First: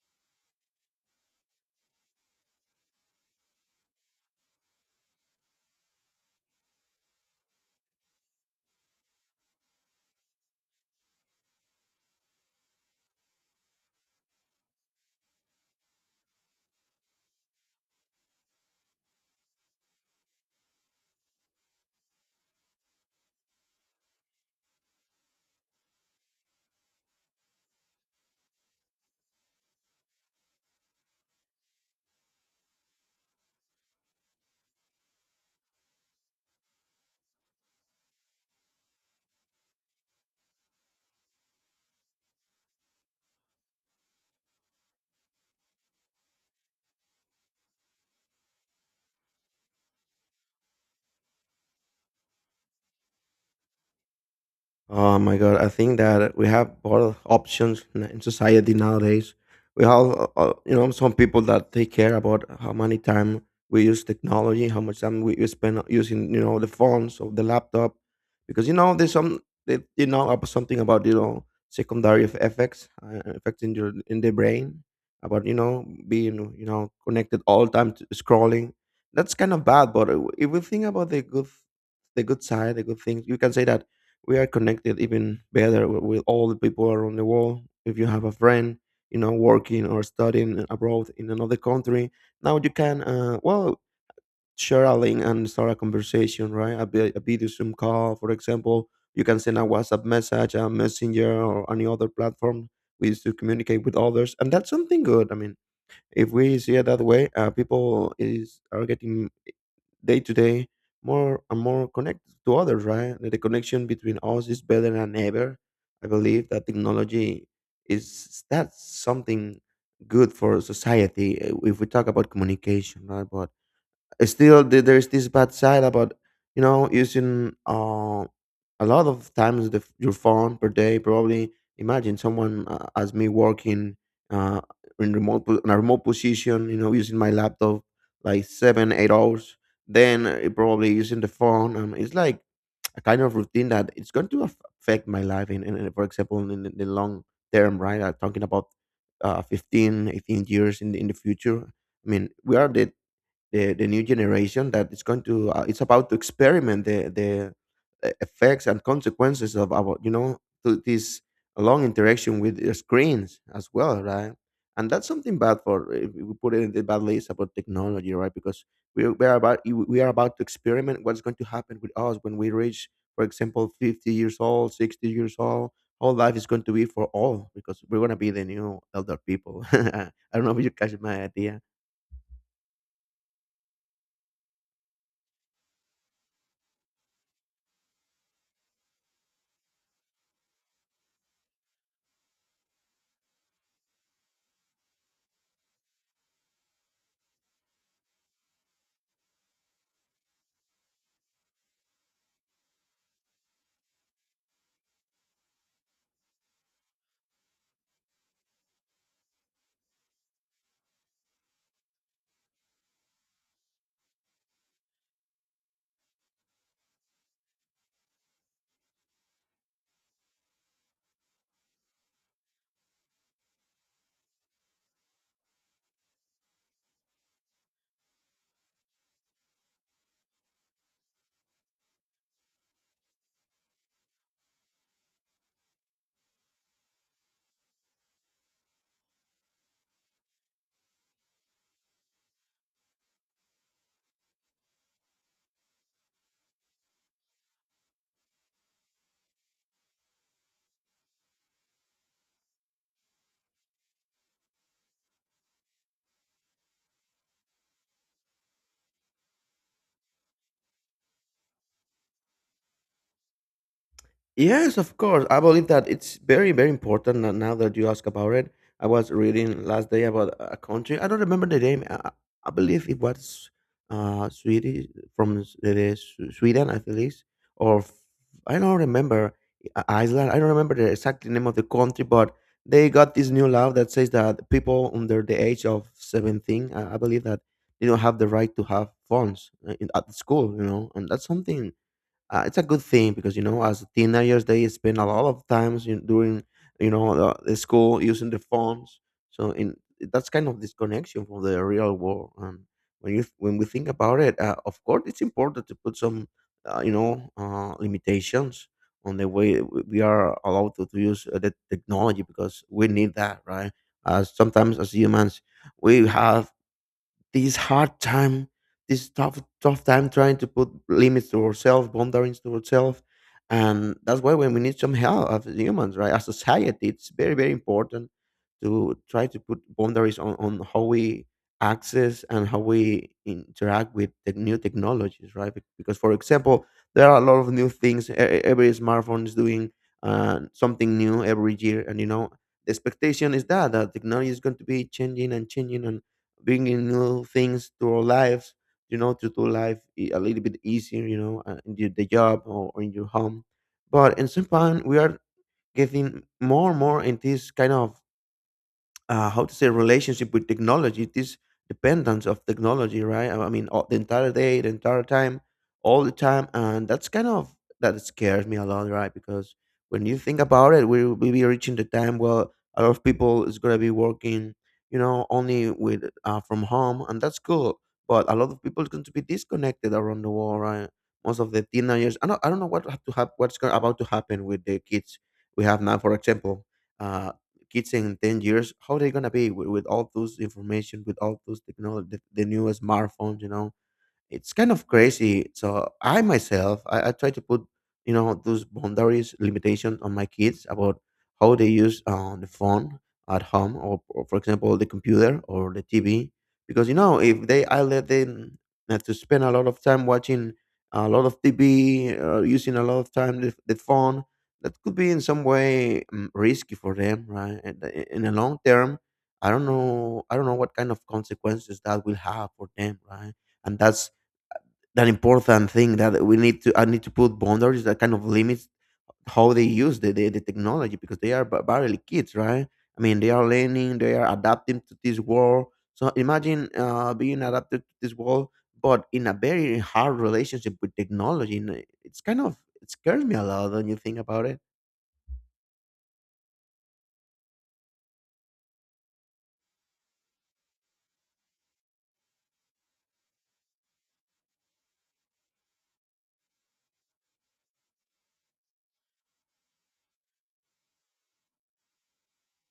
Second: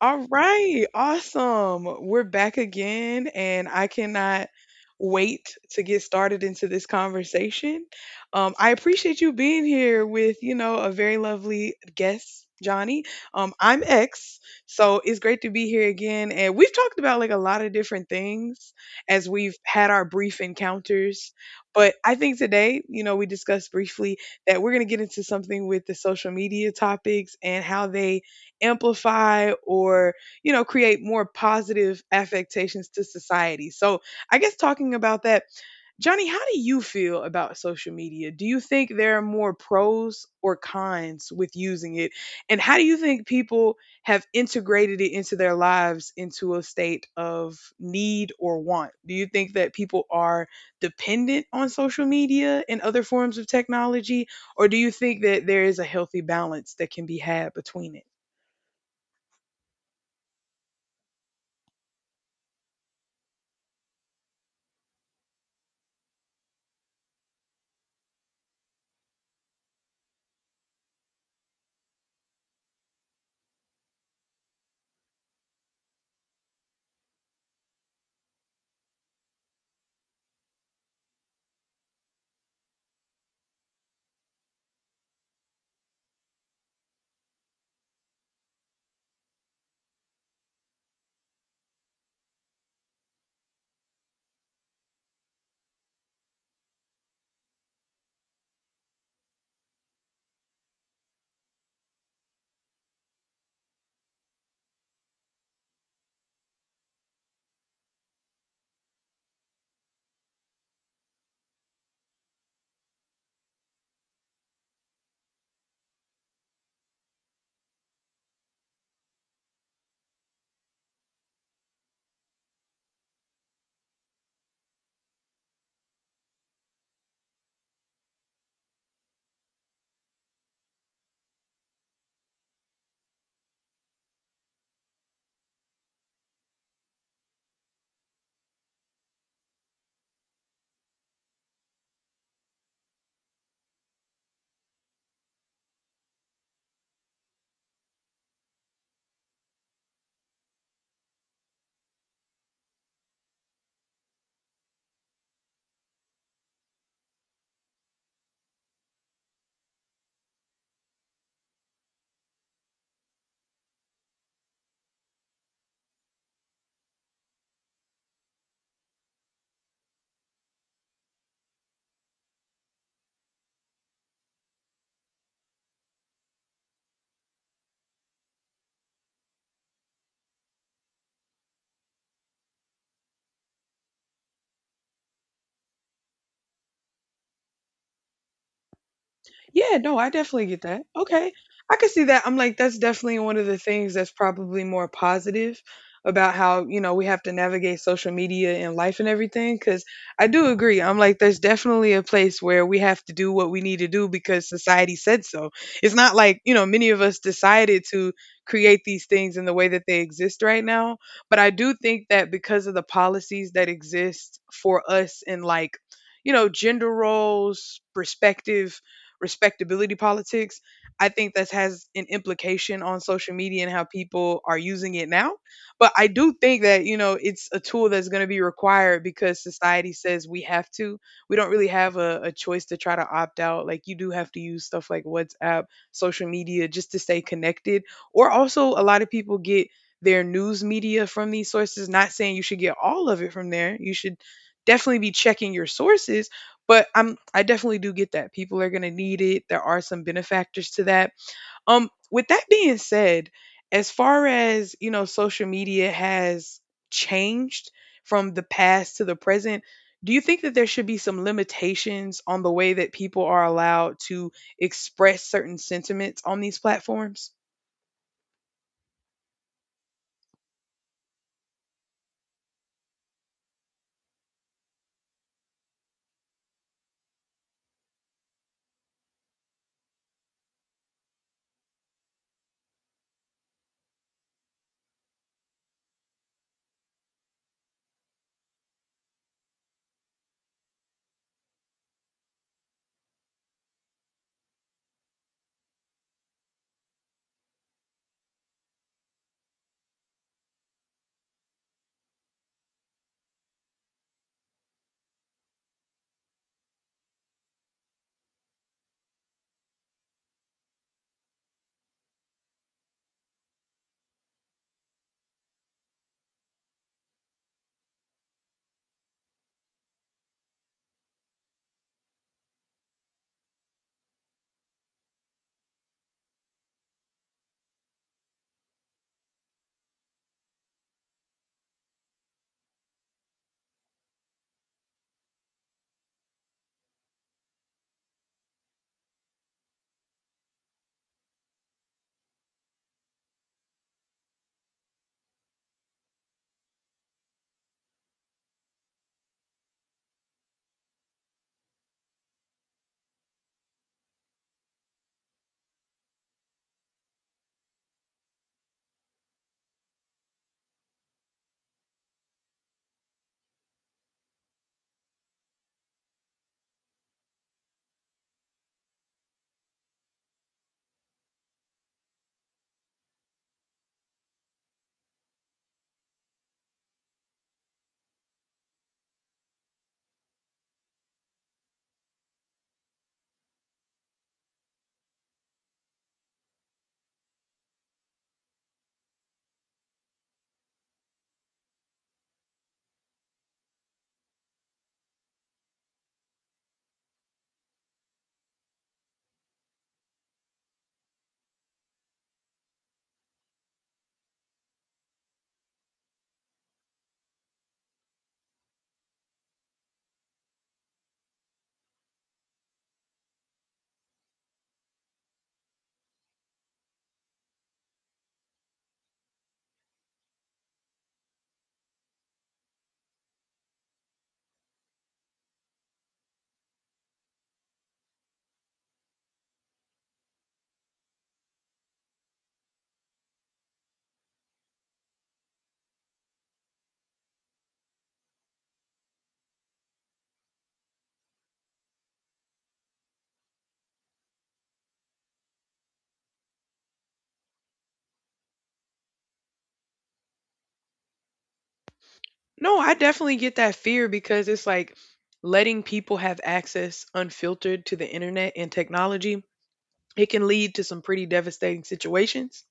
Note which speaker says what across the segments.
Speaker 1: All right, awesome. We're back again, and I cannot wait to get started into this conversation. I appreciate you being here with, you know, a very lovely guest, Johnny. I'm X, so it's great to be here again. And we've talked about like a lot of different things as we've had our brief encounters. But I think today, you know, we discussed briefly that we're going to get into something with the social media topics and how they amplify or you know create more positive affectations to society. So I guess talking about that, johnny, how do you feel about social media? Do you think there are more pros or cons with using it, and how do you think people have integrated it into their lives into a state of need or want? Do you think that people are dependent on social media and other forms of technology, or do you
Speaker 2: Oh
Speaker 1: think
Speaker 2: my
Speaker 1: that
Speaker 2: God,
Speaker 1: there
Speaker 2: I
Speaker 1: is a
Speaker 2: think
Speaker 1: healthy
Speaker 2: that we
Speaker 1: balance
Speaker 2: have
Speaker 1: that can
Speaker 2: both
Speaker 1: be had
Speaker 2: options
Speaker 1: between
Speaker 2: in
Speaker 1: it?
Speaker 2: in society nowadays. We have, you know, some people that they care about how many time we use technology, how much time we spend using, you know, the phones or the laptop, because you know there's some, they, you know, about something about you know secondary effects, effects in your in the brain, about you know being you know connected all time to scrolling. That's kind of bad, but if we think about the good side, the good things, you can say that we are connected even better with all the people around the world. If you have a friend, you know, working or studying abroad in another country, now you can, well, share a link and start a conversation, right? A, a video Zoom call, for example. You can send a WhatsApp message, a messenger, or any other platform we use to communicate with others, and that's something good. I mean, if we see it that way, people is are getting day to day more and more connected to others, right? Like, the connection between us is better than ever. I believe that technology is that's something good for society, if we talk about communication, right? But still there's this bad side about you know using, a lot of times your phone per day. Probably imagine someone, as me, working uh, in in a remote position, you know, using my laptop like 7 8 hours. Then, probably using the phone, it's like a kind of routine that it's going to affect my life for example, in the long term, right? I'm talking about, 15 18 years in in the future. I mean, we are the new generation that it's going to, It's about to experiment the effects and consequences of our, you know, to this long interaction with the screens as well, right? And that's something bad, for if we put it in the bad list about technology, right? Because we are about to experiment what's going to happen with us when we reach, for example, 50 years old, 60 years old, how life is going to be for all, because we're going to be the new elder people. I don't know if you catch my idea.
Speaker 1: Yeah, no, I definitely get that. Okay. I can see that. I'm like, that's definitely one of the things that's probably more positive about how, you know, we have to navigate social media and life and everything. Cause I do agree. I'm like, there's definitely a place where we have to do what we need to do because society said so. It's not like, you know, many of us decided to create these things in the way that they exist right now. But I do think that because of the policies that exist for us in like, you know, gender roles, perspective respectability politics, I think that has an implication on social media and how people are using it now. But I do think that, you know, it's a tool that's going to be required because society says we have to. We don't really have a choice to try to opt out. Like, you do have to use stuff like WhatsApp, social media just to stay connected. Or also, a lot of people get their news media from these sources. Not saying you should get all of it from there. You should definitely be checking your sources but I definitely do get that. People are going to need it. There are some benefactors to that. With that being said, as far as you know, social media has changed from the past to the present. Do you think that there should be some limitations on the way that people are allowed to
Speaker 2: Yes, of
Speaker 1: express
Speaker 2: course. I
Speaker 1: certain
Speaker 2: believe that it's
Speaker 1: sentiments on
Speaker 2: very,
Speaker 1: these
Speaker 2: very important
Speaker 1: platforms?
Speaker 2: that now that you ask about it. I was reading last day about a country. I don't remember the name. I believe it was, Swedish, it is Sweden, I believe, or f- I don't remember. Iceland. I don't remember the exact name of the country, but they got this new law that says that people under the age of 17, I believe, that they don't have the right to have phones, at the school. You know, and that's something, it's a good thing, because you know as teenagers they spend a lot of times during, you know, the school, using the phones. So in that's kind of disconnection from the real world. And when you, when we think about it, of course it's important to put some, limitations on the way we are allowed to use, the technology, because we need that, right? Sometimes as humans we have this hard time, this tough time, trying to put limits to ourselves, boundaries to ourselves, and that's why when we need some help as humans, right? As society, it's very, very important to try to put boundaries on how we access and how we interact with the new technologies, right? Because, for example, there are a lot of new things. Every smartphone is doing, something new every year, and you know the expectation is that technology is going to be changing and changing and bringing new things to our lives, you know, to do life, a little bit easier, you know, in the job, or in your home. But in some point, we are getting more and more in this kind of, how to say, relationship with technology, this dependence of technology, right? I mean, the entire day, the entire time, all the time, and that's kind of, that scares me a lot, right? Because when you think about it, we will be reaching the time where a lot of people is going to be working, you know, only with, from home, and that's cool. But a lot of people is going to be disconnected around the world, right? Most of the teenagers, I don't know what's going about to happen with the kids we have now. For example, uh, kids in 10 years, how they gonna be with all those information, with all those technology, the newest smartphones, you know, it's kind of crazy. So I myself, I try to put, you know, those boundaries, limitations on my kids about how they use, the phone at home, for example, the computer or the TV. Because, you know, if they, I let them have to spend a lot of time watching a lot of TV, using a lot of time the phone, that could be in some way, risky for them, right? And, in the long term, I don't know. I don't know what kind of consequences that will have for them, right? And that's an important thing that we need to I need to put boundaries, that kind of limits how they use the technology, because they are barely kids, right? I mean, they are learning, they are adapting to this world. So imagine, being adapted to this world, but in a very hard relationship with technology. And It's kind of it scares me a lot when you think about it.
Speaker 1: No, I definitely get that fear because it's like letting people have access unfiltered to the internet and technology, it can lead to some pretty devastating situations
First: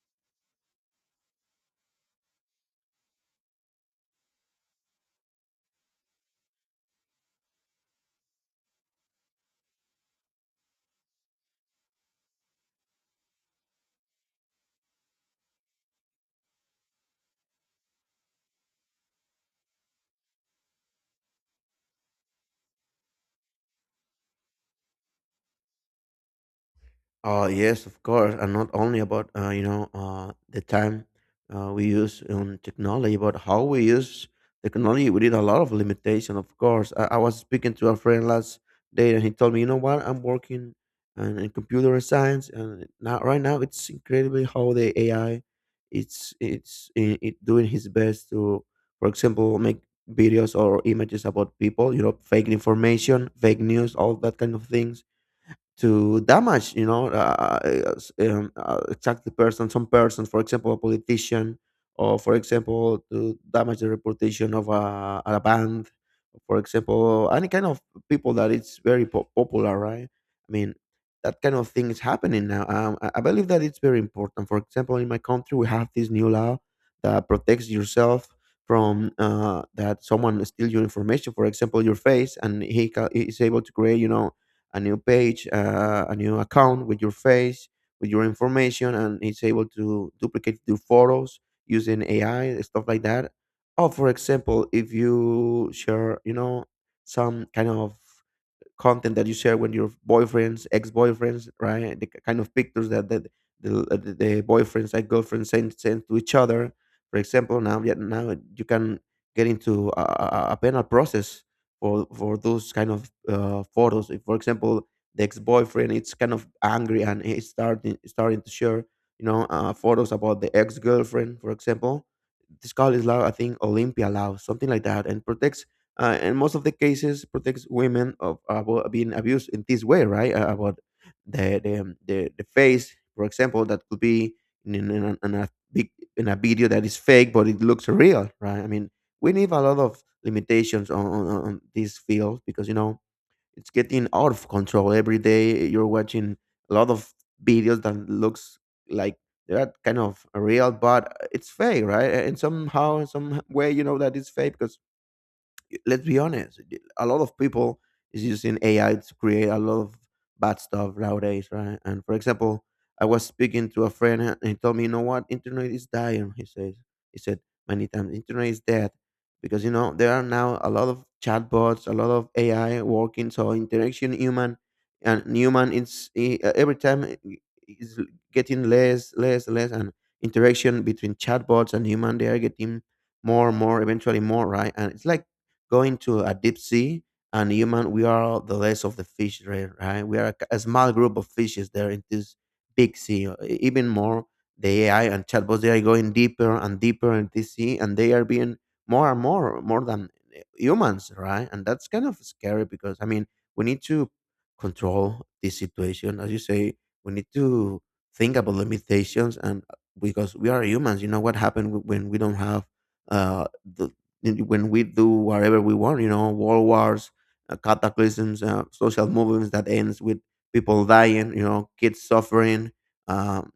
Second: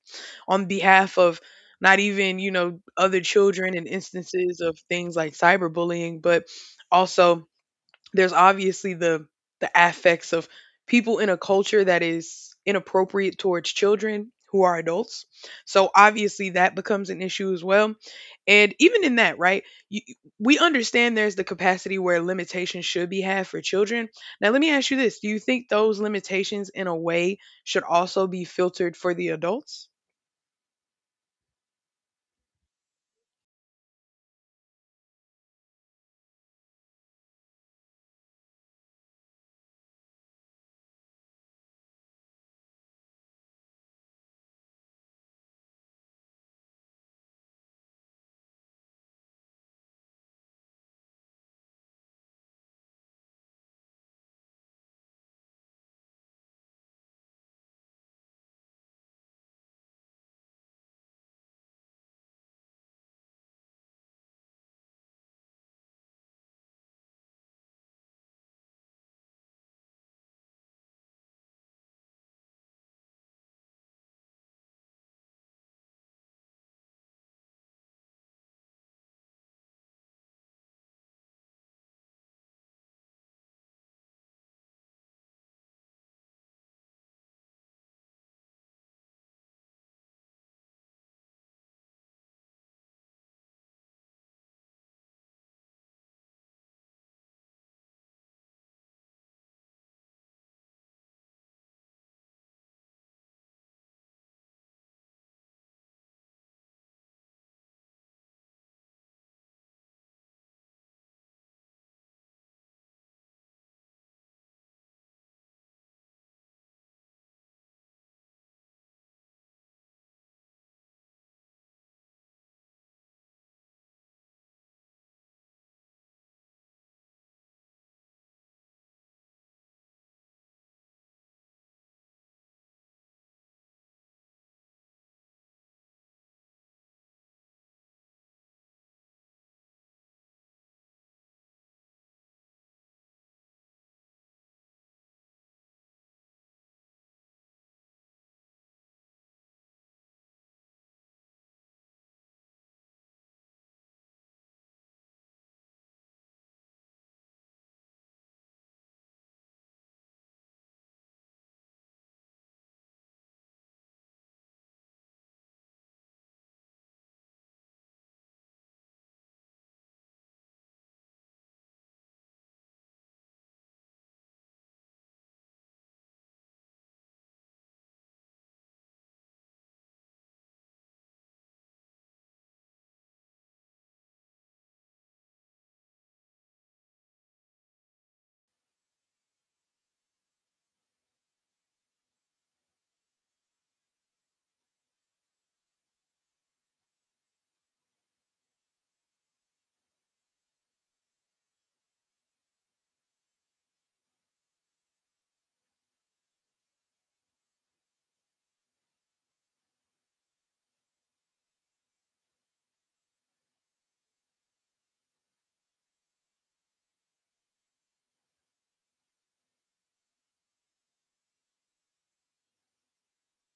Speaker 1: on behalf of not even you know other children and instances of things like cyberbullying, but also there's obviously the affects of people in a culture that is inappropriate towards children who are adults. So obviously that becomes an issue as well. And even in that, right? You, we understand there's the capacity where limitations should be had for children. Now let me ask you this, do you think those limitations in a way should
Speaker 2: Yes, of
Speaker 1: also
Speaker 2: course,
Speaker 1: be
Speaker 2: and not
Speaker 1: filtered
Speaker 2: only
Speaker 1: for the
Speaker 2: about,
Speaker 1: adults?
Speaker 2: the time, we use on technology, but how we use technology. We did a lot of limitation, of course. I was speaking to a friend last day, and he told me, you know what, I'm working in computer science, and now right now it's incredibly how the AI, it doing his best to, for example, make videos or images about people, you know, fake information, fake news, all that kind of things to damage, you know, exactly person, some person, for example a politician, or for example to damage the reputation of a band, for example any kind of people that it's very popular, right? I mean, that kind of thing is happening now. I believe that it's very important. For example, in my country we have this new law that protects yourself from, that someone steal your information, for example your face, and he is able to create, you know, a new page, a new account with your face, with your information, and it's able to duplicate your photos using AI, stuff like that. Or for example, if you share, you know, some kind of content that you share with your boyfriends, ex-boyfriends, right? The kind of pictures that the boyfriends and girlfriends send to each other. For example, now yeah, now you can get into a penal process for those kind of, photos. If, for example, the ex-boyfriend is kind of angry and he's starting to share, you know, photos about the ex-girlfriend, for example. This call is law, I think Olympia law, something like that, and protects, and most of the cases protects women of about being abused in this way, right? About the face, for example, that could be in a big, in a video that is fake, but it looks real, right? I mean, we need a lot of limitations on this field, because you know it's getting out of control. Every day you're watching a lot of videos that looks like they're kind of real, but it's fake, right? And somehow, some way, you know that it's fake, because let's be honest, a lot of people is using AI to create a lot of bad stuff nowadays, right? And for example, I was speaking to a friend and he told me, you know what, internet is dying. He says, he said many times, internet is dead because you know there are now a lot of chatbots, a lot of AI working, so interaction human and human every time is getting less, less, less, and interaction between chatbots and human they are getting more eventually more, right? And it's like going to a deep sea, and human we are the less of the fish, right? Right? We are a small group of fishes there in this big sea. Even more, the AI and chatbots they are going deeper and deeper in this sea and they are being more and more than humans, right? And that's kind of scary because I mean we need to control this situation. As you say, we need to think about limitations, and because we are humans. You know what happened when we don't have the and when we do whatever we want? You know, world wars, cataclysms, social movements that ends with people dying, you know, kids suffering, um,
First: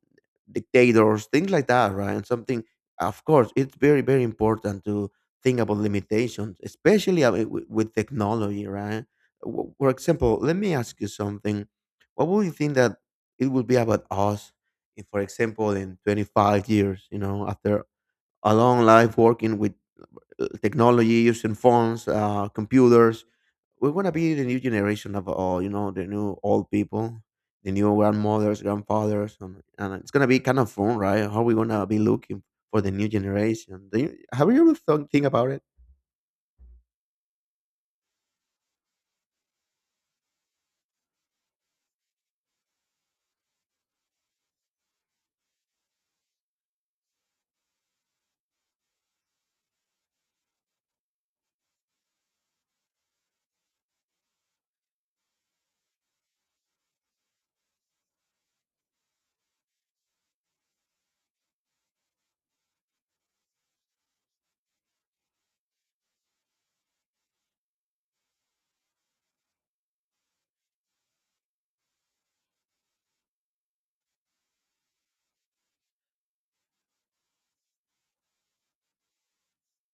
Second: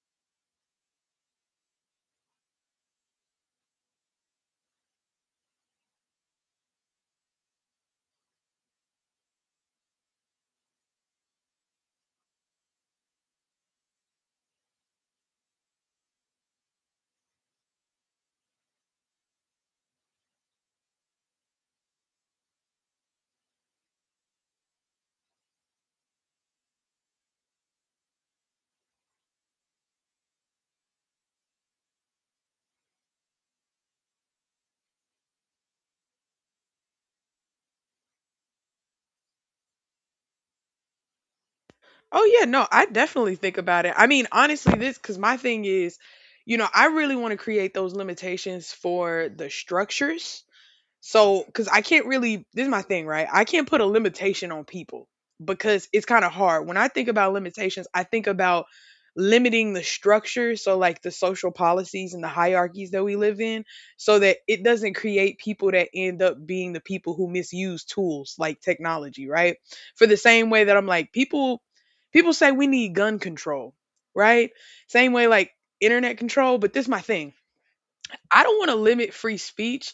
Speaker 2: dictators, things like that, right? And something, of course, it's very, very important to think about limitations, especially with technology, right? For example, let me ask you something. What would you think that it would be about us, if, for example, in 25 years, you know, after a long life working with technology, using phones, computers. We want to be the new generation of all, you know, the new old people, the new grandmothers, grandfathers, and it's gonna be kind of fun, right? How we gonna be looking for the new generation? Do you, have you ever thought, think about it?
Speaker 1: Oh yeah, no, I definitely think about it. I mean, honestly, this because my thing is, you know, I really want to create those limitations for the structures so, because I can't really, this is my thing, right? I can't put a limitation on people because it's kind of hard. When I think about limitations, I think about limiting the structure. So, like the social policies and the hierarchies that we live in, so that it doesn't create people that end up being the people who misuse tools like technology, right? For the same way that I'm like, people say we need gun control, right? Same way, like internet control, but this is my thing. I don't want to limit free speech,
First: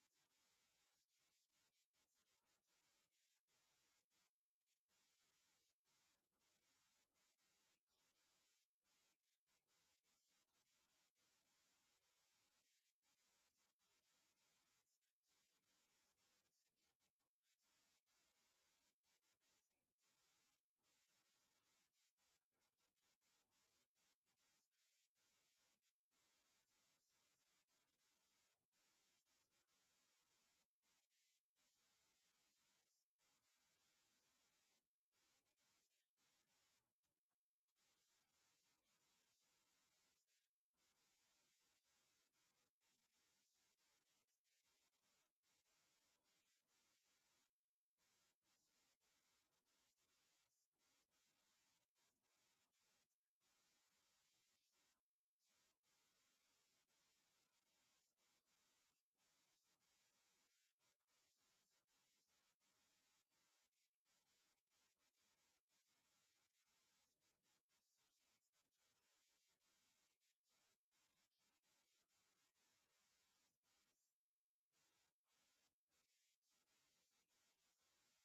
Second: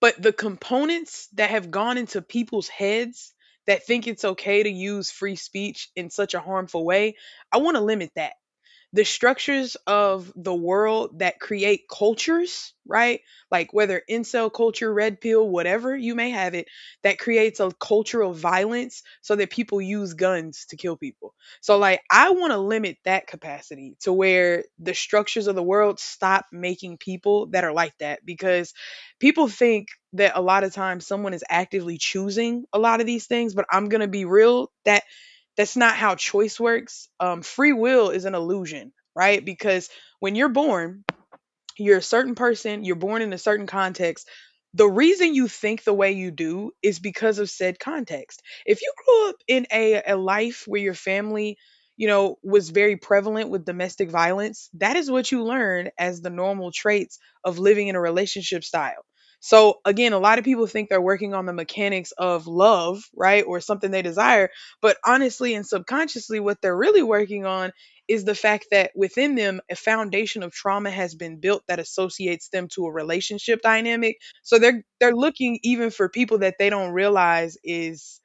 Speaker 1: but the components that have gone into people's heads that think it's okay to use free speech in such a harmful way, I want to limit that, the structures of the world that create cultures, right? Like whether incel culture, red pill, whatever you may have it, that creates a culture of violence so that people use guns to kill people. So, like, I want to limit that capacity to where the structures of the world stop making people that are like that, because people think that a lot of times someone is actively choosing a lot of these things, but I'm going to be real, that's not how choice works. Free will is an illusion, right? Because when you're born, you're a certain person, you're born in a certain context. The reason you think the way you do is because of said context. If you grew up in a life where your family, you know, was very prevalent with domestic violence, that is what you learn as the normal traits of living in a relationship style. So, again, a lot of people think they're working on the mechanics of love, right? Or something they desire. But honestly and subconsciously, what they're really working on is the fact that within them a foundation of trauma has been built that associates them to a relationship dynamic, so they're looking even for people that they don't realize is,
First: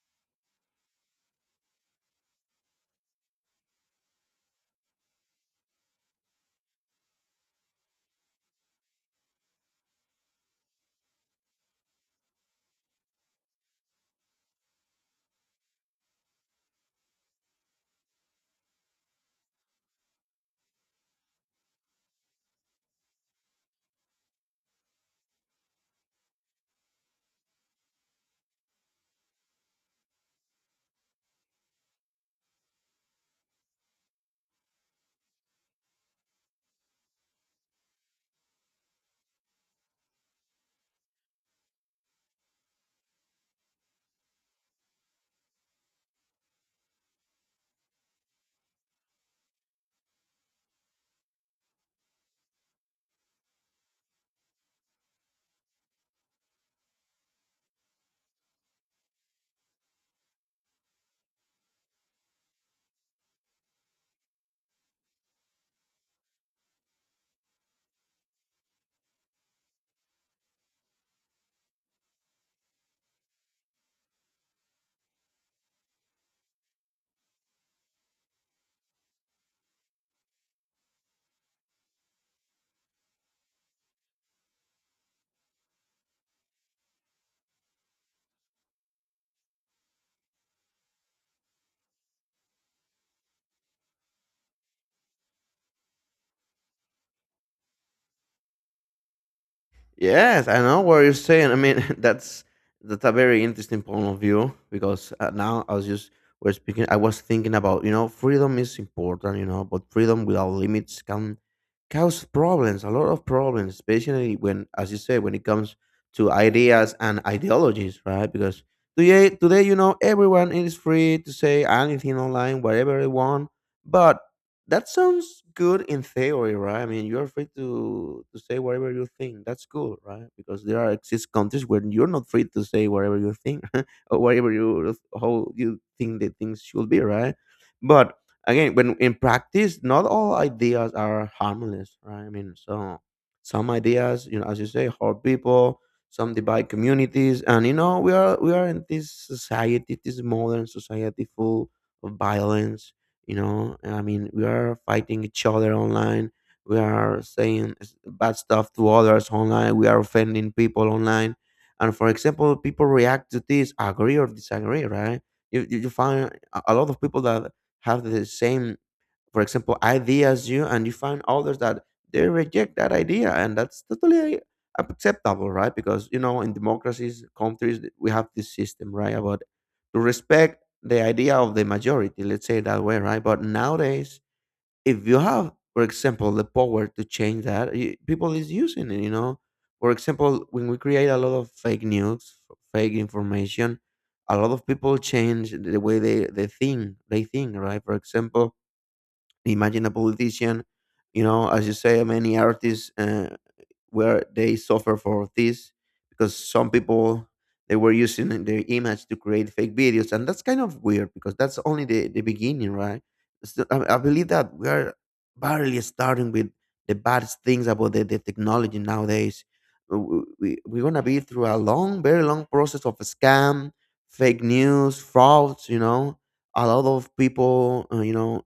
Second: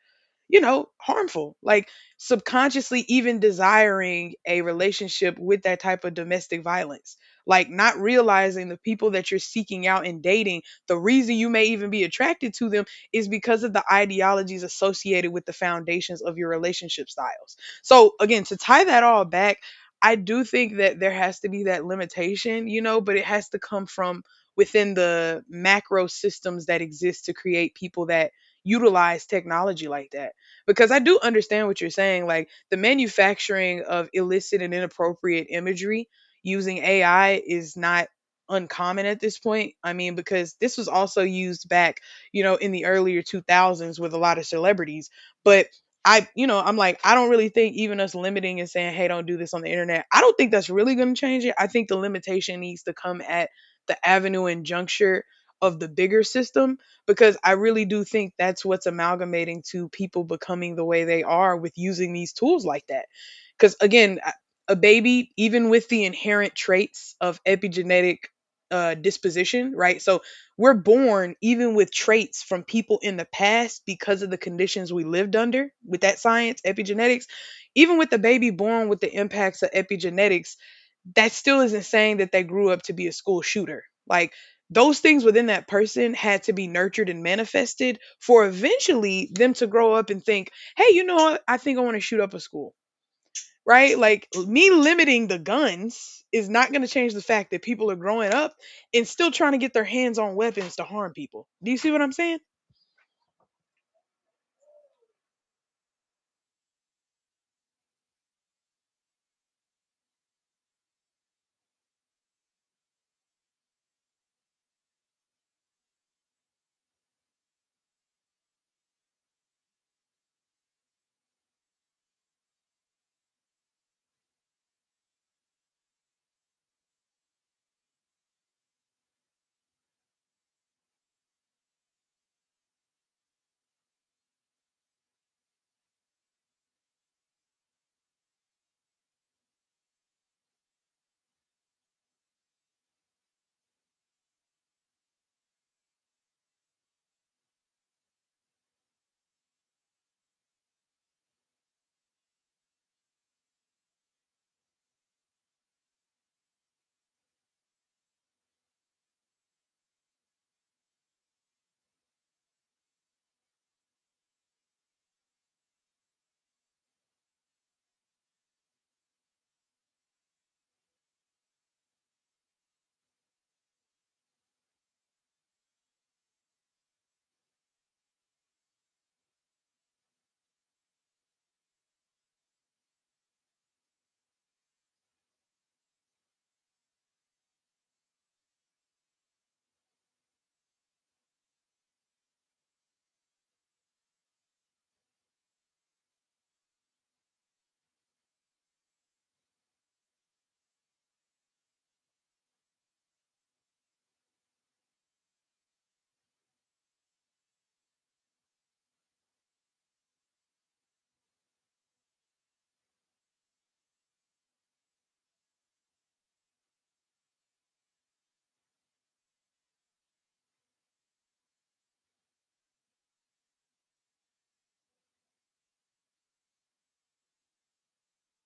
Speaker 1: you know, harmful. Like subconsciously even desiring a relationship with that type of domestic violence. Like not realizing the people that you're seeking out and dating, the reason you may even be attracted to them is because of the ideologies associated with the foundations of your relationship styles. So again, to tie that all back, I do think that there has to be that limitation, you know, but it has to come from within the macro systems that exist to create people that utilize technology like that, because I do understand what you're saying. Like the manufacturing of illicit and inappropriate imagery using AI is not uncommon at this point. I mean, because this was also used back, you know, in the earlier 2000s with a lot of celebrities. But I, you know, I'm like, I don't really think even us limiting and saying, hey, don't do this on the internet, I don't think that's really going to change it. I think the limitation needs to come at the avenue and juncture of the bigger system, because I really do think that's what's amalgamating to people becoming the way they are with using these tools like that. Because again, a baby, even with the inherent traits of epigenetic disposition, right? So we're born even with traits from people in the past because of the conditions we lived under with that science, epigenetics. Even with the baby born with the impacts of epigenetics, that still isn't saying that they grew up to be a school shooter. Like, those things within that person had to be nurtured and manifested for eventually them to grow up and think, hey, you know what? I think I want to shoot up a school, right? Like me limiting the guns is not going to change the fact that people are growing up and still trying to get their hands on
Speaker 2: Yes, I
Speaker 1: weapons
Speaker 2: know
Speaker 1: to
Speaker 2: what
Speaker 1: harm
Speaker 2: you're
Speaker 1: people.
Speaker 2: saying. I
Speaker 1: Do you
Speaker 2: mean,
Speaker 1: see what I'm saying?
Speaker 2: that's a very interesting point of view because now I was just we're speaking. I was thinking about, you know, freedom is important, you know, but freedom without limits can cause problems, a lot of problems, especially when, as you say, when it comes to ideas and ideologies, right? Because today, today, you know, everyone is free to say anything online, whatever they want, but that sounds good in theory, right? I mean, you're free to say whatever you think. That's cool, right? Because there are exist countries where you're not free to say whatever you think or whatever you how you think that things should be, right? But again, when in practice, not all ideas are harmless, right? I mean, so some ideas, you know, as you say, hurt people. Some divide communities, and you know, we are in this society, this modern society full of violence. You know, I mean, we are fighting each other online, we are saying bad stuff to others online, we are offending people online, and for example people react to this, agree or disagree, right? You find a lot of people that have the same, for example, ideas you, and you find others that they reject that idea, and that's totally acceptable, right? Because you know, in democracies, countries, we have this system, right, about to respect the idea of the majority. Let's say it that way, right? But nowadays, if you have, for example, the power to change that, people is using it. You know, for example, when we create a lot of fake news, fake information, a lot of people change the way they think. They think, right? For example, imagine a politician, you know, as you say, many artists, where they suffer for this because some people they were using their image to create fake videos, and that's kind of weird because that's only the beginning, right? So I believe that we are barely starting with the bad things about the technology nowadays. We're gonna be through a long, very long process of scam, fake news, frauds, you know, a lot of people, you know,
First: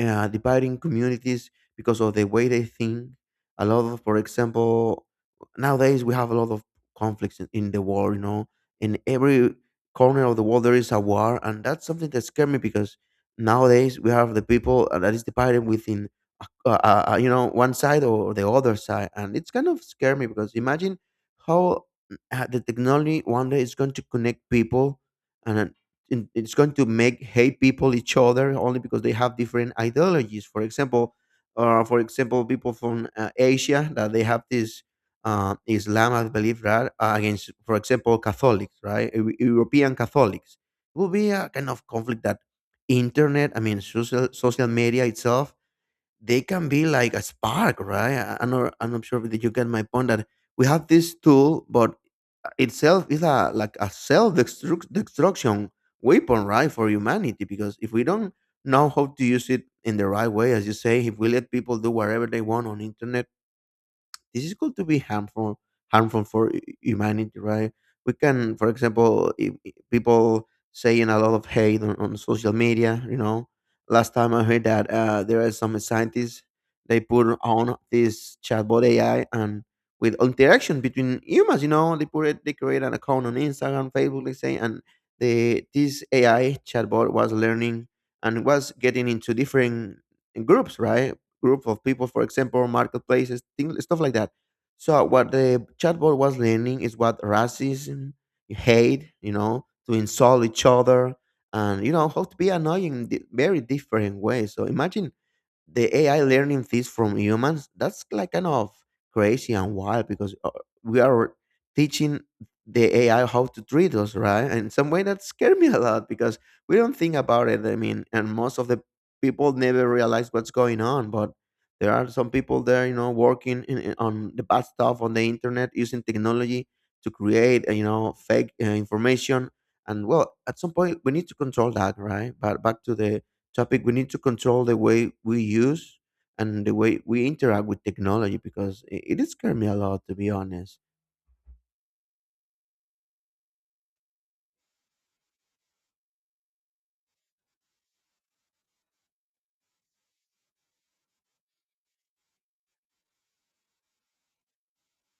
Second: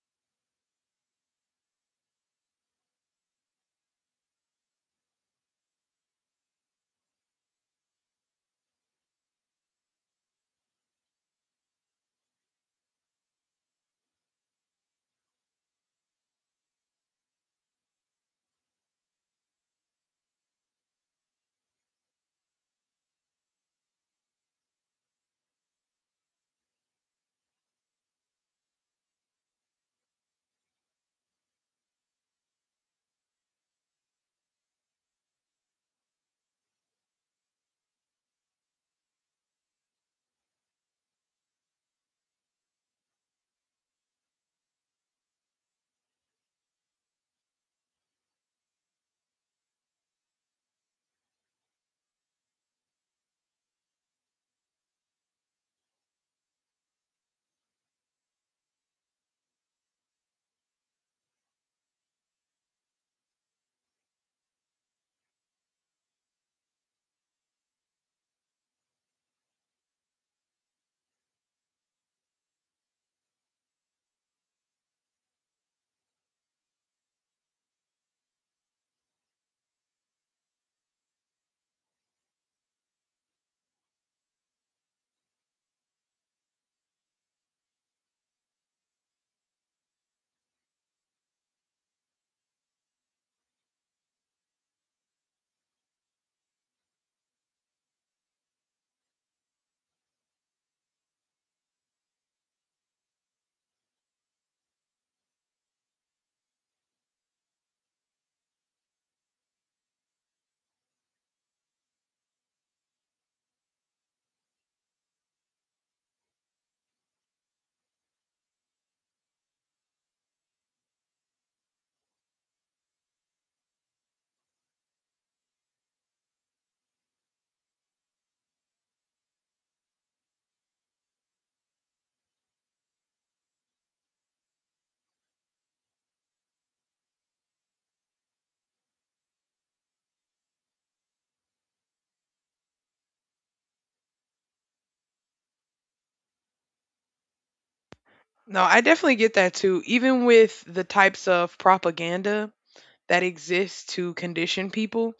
Speaker 2: dividing communities because of the way they think. A lot of, for example, nowadays we have a lot of conflicts in the world. You know, in every corner of the world there is a war, and that's something that scares me because nowadays we have the people that is divided within you know one side or the other side, and it's kind of scare me because imagine how the technology one day is going to connect people and then it's going to make hate people each other only because they have different ideologies. For example, for example, people from Asia that they have this Islam I believe, right? Against, for example, Catholics, right? European Catholics. It will be a kind of conflict that internet, I mean social, social media itself, they can be like a spark, right? I'm not, I'm not sure that you get my point that we have this tool, but itself is a like a self destruction weapon, right, for humanity. Because if we don't know how to use it in the right way, as you say, if we let people do whatever they want on internet, this is going to be harmful for humanity, right? We can, for example, if people saying a lot of hate on social media, you know, last time I heard that there are some scientists, they put on this chatbot AI, and with interaction between humans, you know, they put it, they create an account on Instagram, Facebook, let's say, and the this AI chatbot was learning and was getting into different groups, right? Group of people, for example, marketplaces, things, stuff like that. So what the chatbot was learning is what racism, hate, you know, to insult each other, and you know how to be annoying in very different ways. So imagine the AI learning things from humans, that's like kind of crazy and wild because we are teaching the AI how to treat us, right? And in some way that scared me a lot because we don't think about it. I mean, and most of the people never realize what's going on, but there are some people there, you know, working in, on the bad stuff on the internet using technology to create, you know, fake information. And well, at some point we need to control that, right? But back to the topic, we need to control the way we use and the way we interact with technology because it did scare me a lot, to be honest.
Speaker 1: No, I definitely get that too. Even with the types of propaganda that exists to condition people,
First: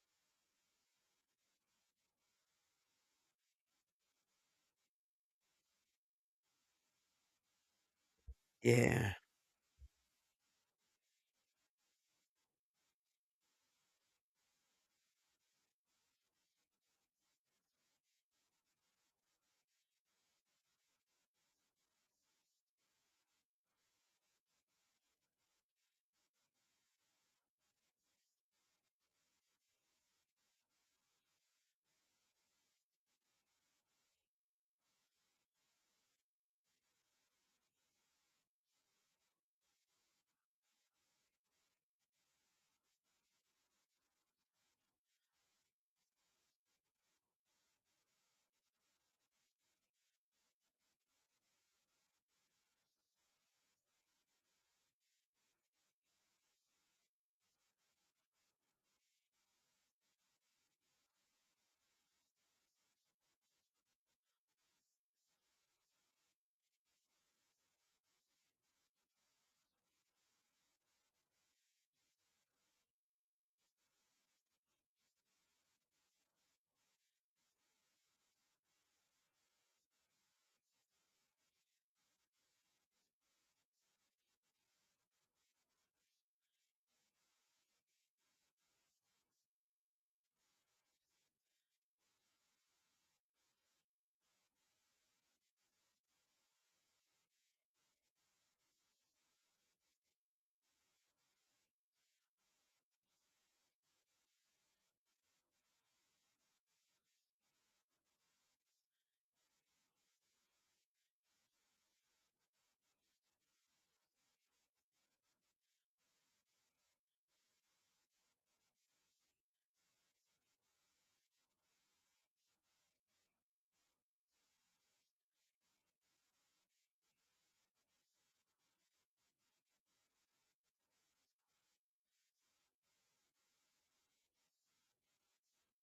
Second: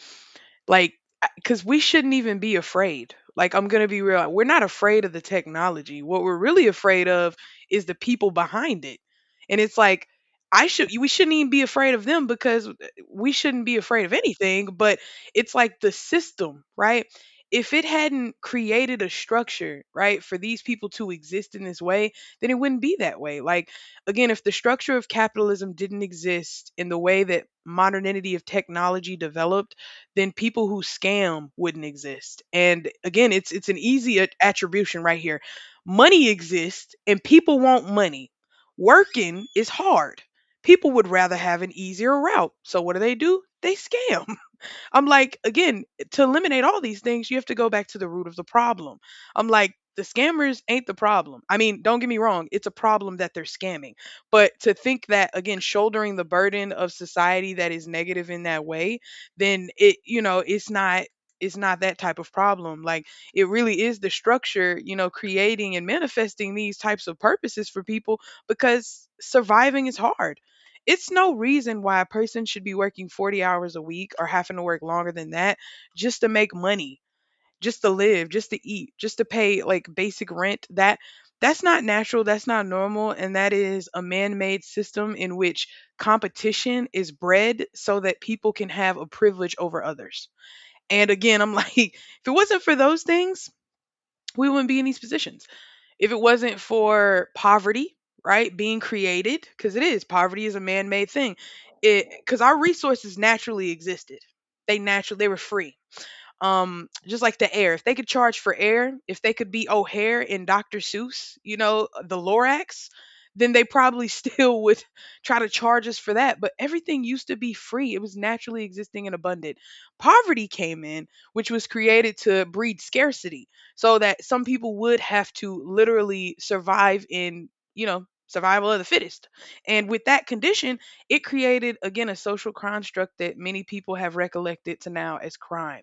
Speaker 1: like, because we shouldn't even be afraid. Like, I'm going to be real. We're not afraid of the technology. What we're really afraid of is the people behind it.
Speaker 2: Yeah,
Speaker 1: And it's like, I should, we shouldn't even be afraid of them because we shouldn't be afraid of anything. But it's like the system, right? If it hadn't created a structure, right, for these people to exist in this way, then it wouldn't be that way. Like, again, if the structure of capitalism didn't exist in the way that modernity of technology developed, then people who scam wouldn't exist. And again, it's an easy attribution right here. Money exists and people want money. Working is hard. People would rather have an easier route. So what do? They scam. I'm like, again, to eliminate all these things, you have to go back to the root of the problem. I'm like, the scammers ain't the problem. I mean, don't get me wrong, it's a problem that they're scamming. But to think that, again, shouldering the burden of society that is negative in that way, then it, you know, it's not. It's not that type of problem. Like it really is the structure, you know, creating and manifesting these types of purposes for people because surviving is hard. It's no reason why a person should be working 40 hours a week or having to work longer than that just to make money, just to live, just to eat, just to pay like basic rent. That's not natural, that's not normal, and that is a man-made system in which competition is bred so that people can have a privilege over others. And again, I'm like, if it wasn't for those things, we wouldn't be in these positions. If it wasn't for poverty, right, being created, because it is poverty is a man made thing. It because our resources naturally existed. They were free just like the air. If they could charge for air, if they could be O'Hare and Dr. Seuss, the Lorax, then they probably still would try to charge us for that. But everything used to be free. It was naturally existing and abundant. Poverty came in, which was created to breed scarcity so that some people would have to literally survive in, you know, survival of the fittest. And with that condition, it created again a social construct that many people have recollected to now as crime.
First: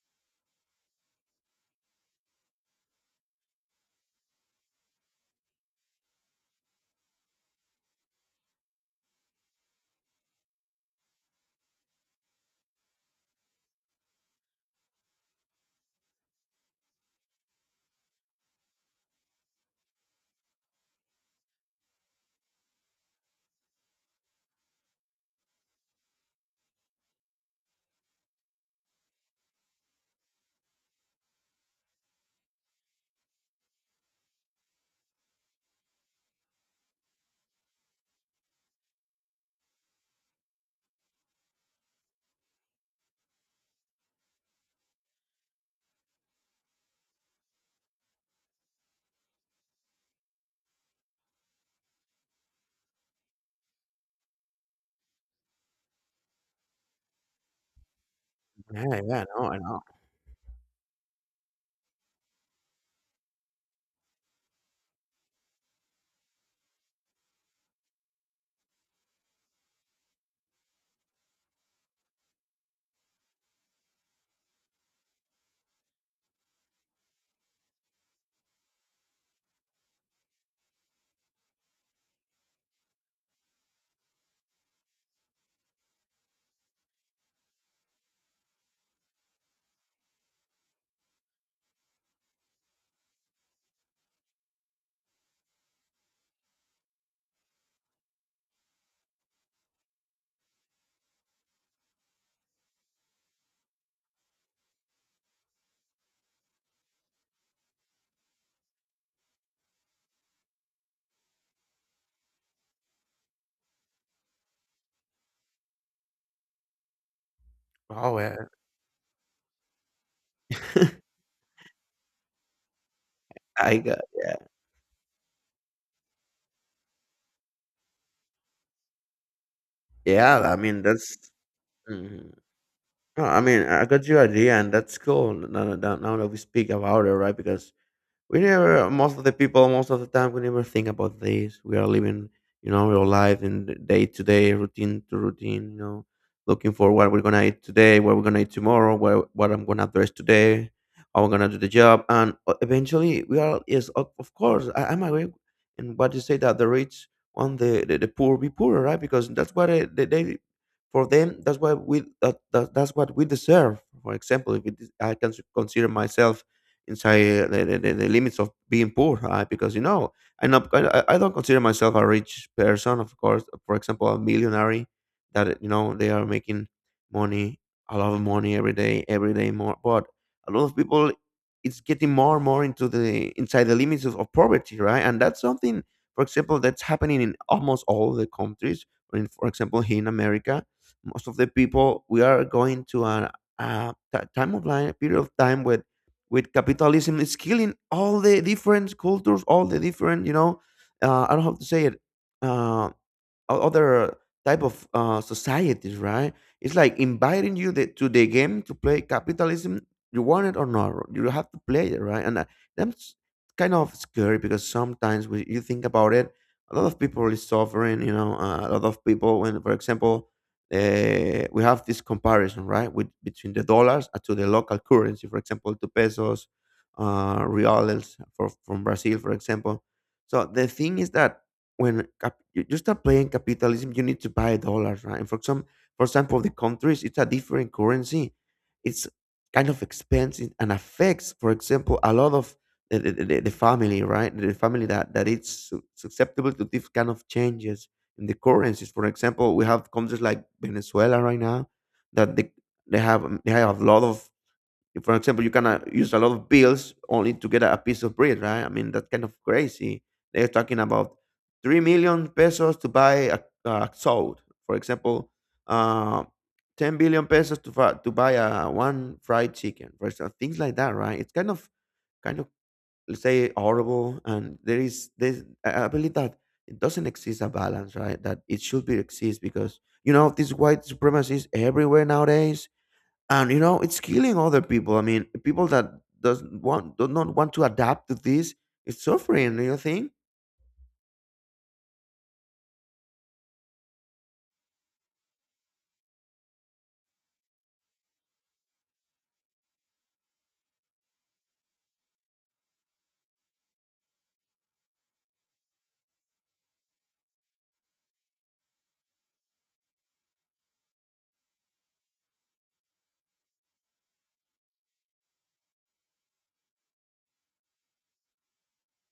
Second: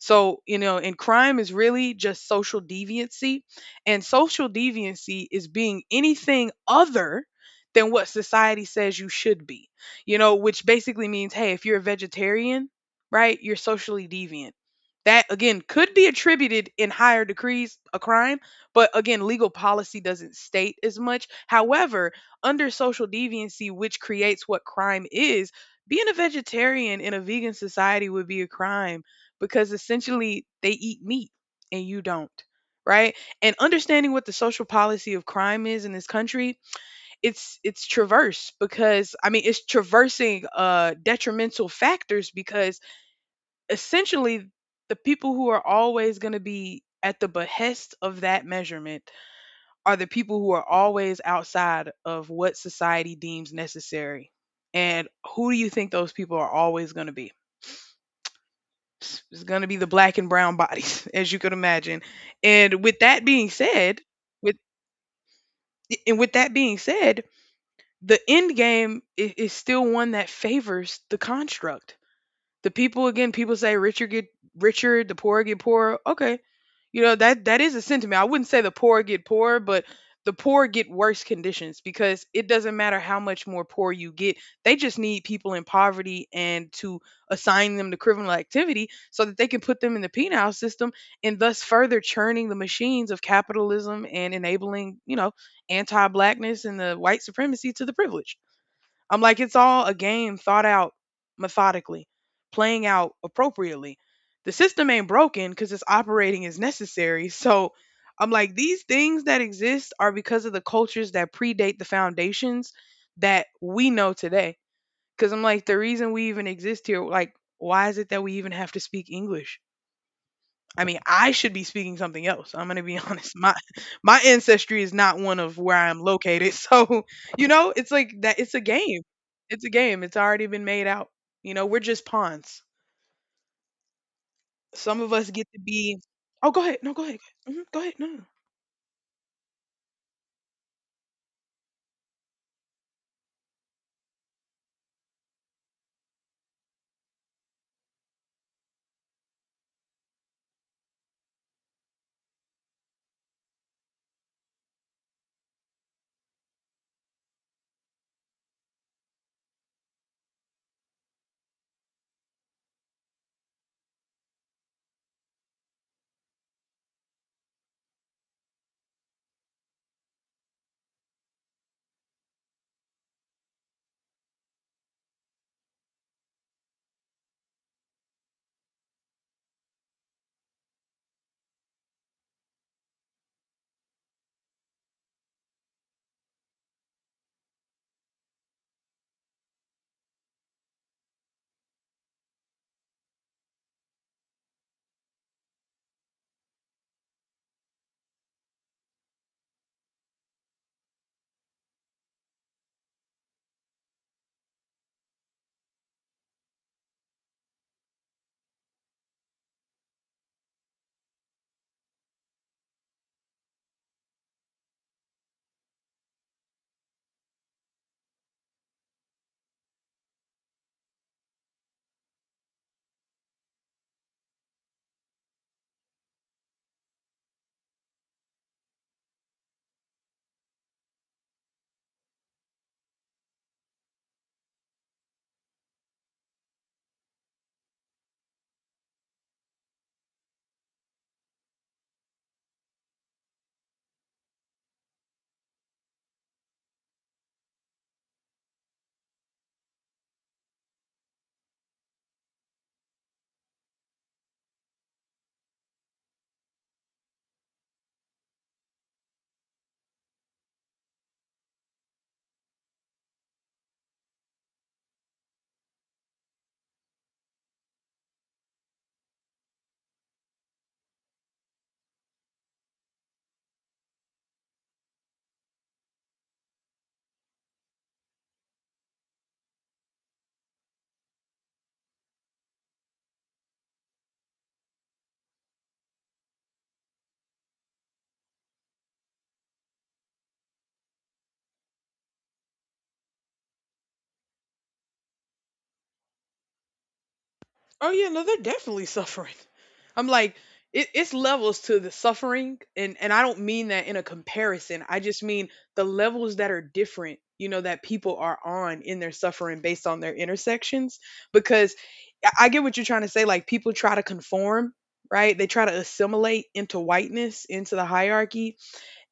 Speaker 1: So, you know, and crime is really just social deviancy. And social deviancy is being anything other than what society says you should be, you know, which basically means, hey, if you're a vegetarian, right, you're socially deviant. That again could be attributed in higher degrees a crime, but again, legal policy doesn't state as much. However, under social deviancy, which creates what crime is, being a vegetarian in a vegan society would be a crime because essentially they eat meat and you don't, right? And understanding what the social policy of crime is in this country, it's traverse because I mean it's traversing detrimental factors because essentially, the people who are always going to be at the behest of that measurement are the people who are always outside of what society deems necessary. And who do you think those people are always going to be?
Speaker 2: yeah, yeah.
Speaker 1: It's
Speaker 2: No, I
Speaker 1: going to be
Speaker 2: know.
Speaker 1: the black and brown bodies, as you could imagine. And with that being said, with and with that being said, the end game is still one that favors the construct. People say richer get richer, the poor get poorer. Okay, you know, that is a sentiment. I wouldn't say the poor get poorer, but the poor get worse conditions because it doesn't matter how much more poor you get. They just need people in poverty and to assign them to criminal activity so that they can put them in the penal system, and thus further churning the machines of capitalism and enabling, you know, anti-blackness and the white supremacy to the privileged. I'm like, it's all a game thought out methodically, playing out appropriately. The system ain't broken because it's operating as necessary. So I'm like, these things that exist are because of the cultures that predate the foundations that we know today. Because I'm like, the reason we even exist here, like, why is it
Speaker 2: Oh
Speaker 1: that we
Speaker 2: yeah.
Speaker 1: even have to speak English? I mean, I should be speaking something else. I'm going to be honest. My
Speaker 2: I got,
Speaker 1: my
Speaker 2: yeah.
Speaker 1: ancestry is not one of where I'm located. So, you know, it's like that, it's a game. It's a game. It's
Speaker 2: Yeah,
Speaker 1: already
Speaker 2: I
Speaker 1: been
Speaker 2: mean,
Speaker 1: made out.
Speaker 2: that's.
Speaker 1: You know, we're just
Speaker 2: Mhm.
Speaker 1: pawns.
Speaker 2: No, I mean, I got your idea and that's
Speaker 1: Some of us
Speaker 2: cool.
Speaker 1: get to
Speaker 2: Now,
Speaker 1: be—
Speaker 2: that we
Speaker 1: Oh, go
Speaker 2: speak
Speaker 1: ahead. No, go
Speaker 2: about it,
Speaker 1: ahead.
Speaker 2: right?
Speaker 1: Go ahead. Mhm.
Speaker 2: Because
Speaker 1: Go ahead. No, no.
Speaker 2: we never, most of the people, most of the time we never think about this. We are living, you know, real life in the day to day routine to routine, you know, looking for what we're gonna eat today, what we're gonna eat tomorrow, what I'm gonna dress today, how I'm gonna do the job, and eventually we are, yes, of course, I'm agree. And what you say, that the rich want the poor be poorer, right? Because that's what they, for them, that's what we, that's what we deserve. For example, if it is, I can consider myself inside the limits of being poor, because you know, I'm not, I don't consider myself a rich person, of course. For example, a millionaire that, you know, they are making money, a lot of money, every day, every day more, but a lot of people, it's getting more and more into the inside the limits of poverty, right? And that's something, for example, that's happening in almost all the countries. In, for example, here in America, most of the people we are going to a time of life, period of time where with capitalism it's killing all the different cultures, all the different, you know, I don't have to say it, uh, other type of societies, right? It's like inviting you to the game to play capitalism. You want it or not, you have to play it, right? And That's kind of scary because sometimes when you think about it, a lot of people is suffering. You know, a lot of people. When, for example, we have this comparison, right, with between the dollars to the local currency. For example, to pesos, reals for, from Brazil, for example. So the thing is that when you, you start playing capitalism, you need to buy dollars, right? And for some, for example, the countries, it's a different currency. It's kind of expensive and affects, for example, a lot of the family, right? The family that it's susceptible to these kind of changes in the currencies. For example, we have countries like Venezuela right now that they have a lot of, if, for example, you can use a lot of bills only to get a piece of bread, right? I mean, that's kind of crazy. They're talking about 3 million pesos to buy a salt, for example, uh, 10 billion pesos to to buy a one fried chicken, for example, things like that, right? It's kind of, kind of, let's say, horrible, and there is this. I believe that it doesn't exist a balance, right? That it should be exist, because you know these white supremacists everywhere nowadays, and you know it's killing other people. I mean, people that doesn't want do not want to adapt to this, it's suffering. Do you think?
Speaker 1: Oh yeah, no, they're definitely suffering. I'm like, it's levels to the suffering, and I don't mean that in a comparison. I just mean the levels that are different. You know that people are on in their suffering based on their intersections, because I get what you're trying to say. Like people try to conform, right? They try to assimilate into whiteness, into the hierarchy,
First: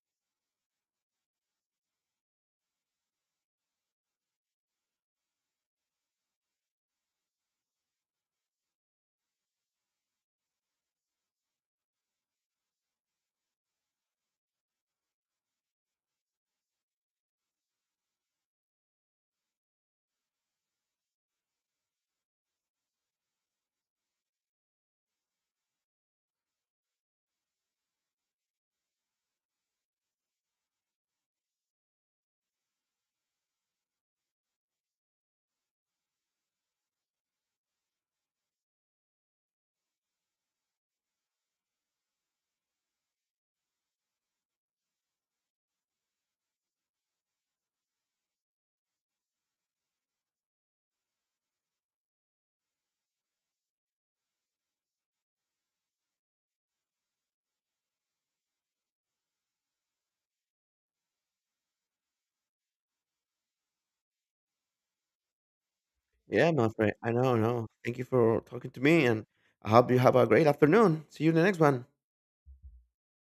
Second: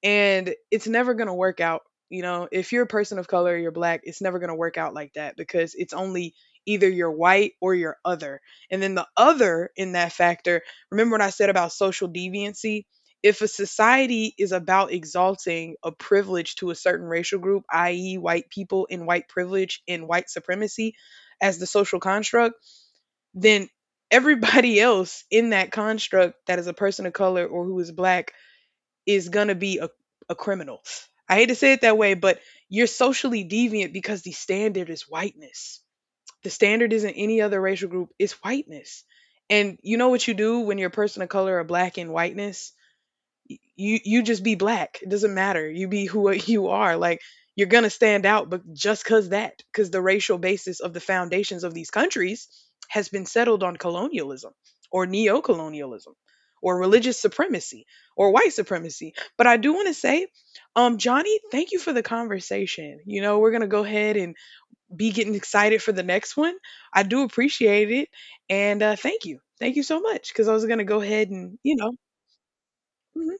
Speaker 1: and it's never going to work out. You know, if you're a person of color, you're black, it's never going to work out like that because it's only either you're white or you're other. And then the other in that factor, remember what I said about social deviancy: if a society is about exalting a privilege to a certain racial group, i.e. white people and white privilege and white supremacy as the social construct, then everybody else in that construct that is a person of color or who is black is gonna be a criminal. I hate to say it that way, but you're socially deviant because the standard is whiteness. The standard isn't any other racial group, it's whiteness. And you know what you do when you're a person of color or black in whiteness? You just be black. It doesn't matter. You be who you are. Like, you're gonna stand out, but just cause that, cause the racial basis of the foundations of these countries has been settled on colonialism, or neo-colonialism, or religious supremacy, or white supremacy. But I do want to say, Johnny, thank you for the conversation. You know, we're gonna go ahead and be getting excited for the next
Speaker 2: Yeah,
Speaker 1: one.
Speaker 2: my friend,
Speaker 1: I
Speaker 2: I
Speaker 1: do
Speaker 2: know, I know.
Speaker 1: appreciate
Speaker 2: Thank you
Speaker 1: it,
Speaker 2: for talking to
Speaker 1: and
Speaker 2: me, and I
Speaker 1: thank you
Speaker 2: hope you
Speaker 1: so
Speaker 2: have a
Speaker 1: much,
Speaker 2: great
Speaker 1: because I was gonna go
Speaker 2: afternoon. See
Speaker 1: ahead
Speaker 2: you in the
Speaker 1: and
Speaker 2: next
Speaker 1: you
Speaker 2: one.
Speaker 1: know, mhm,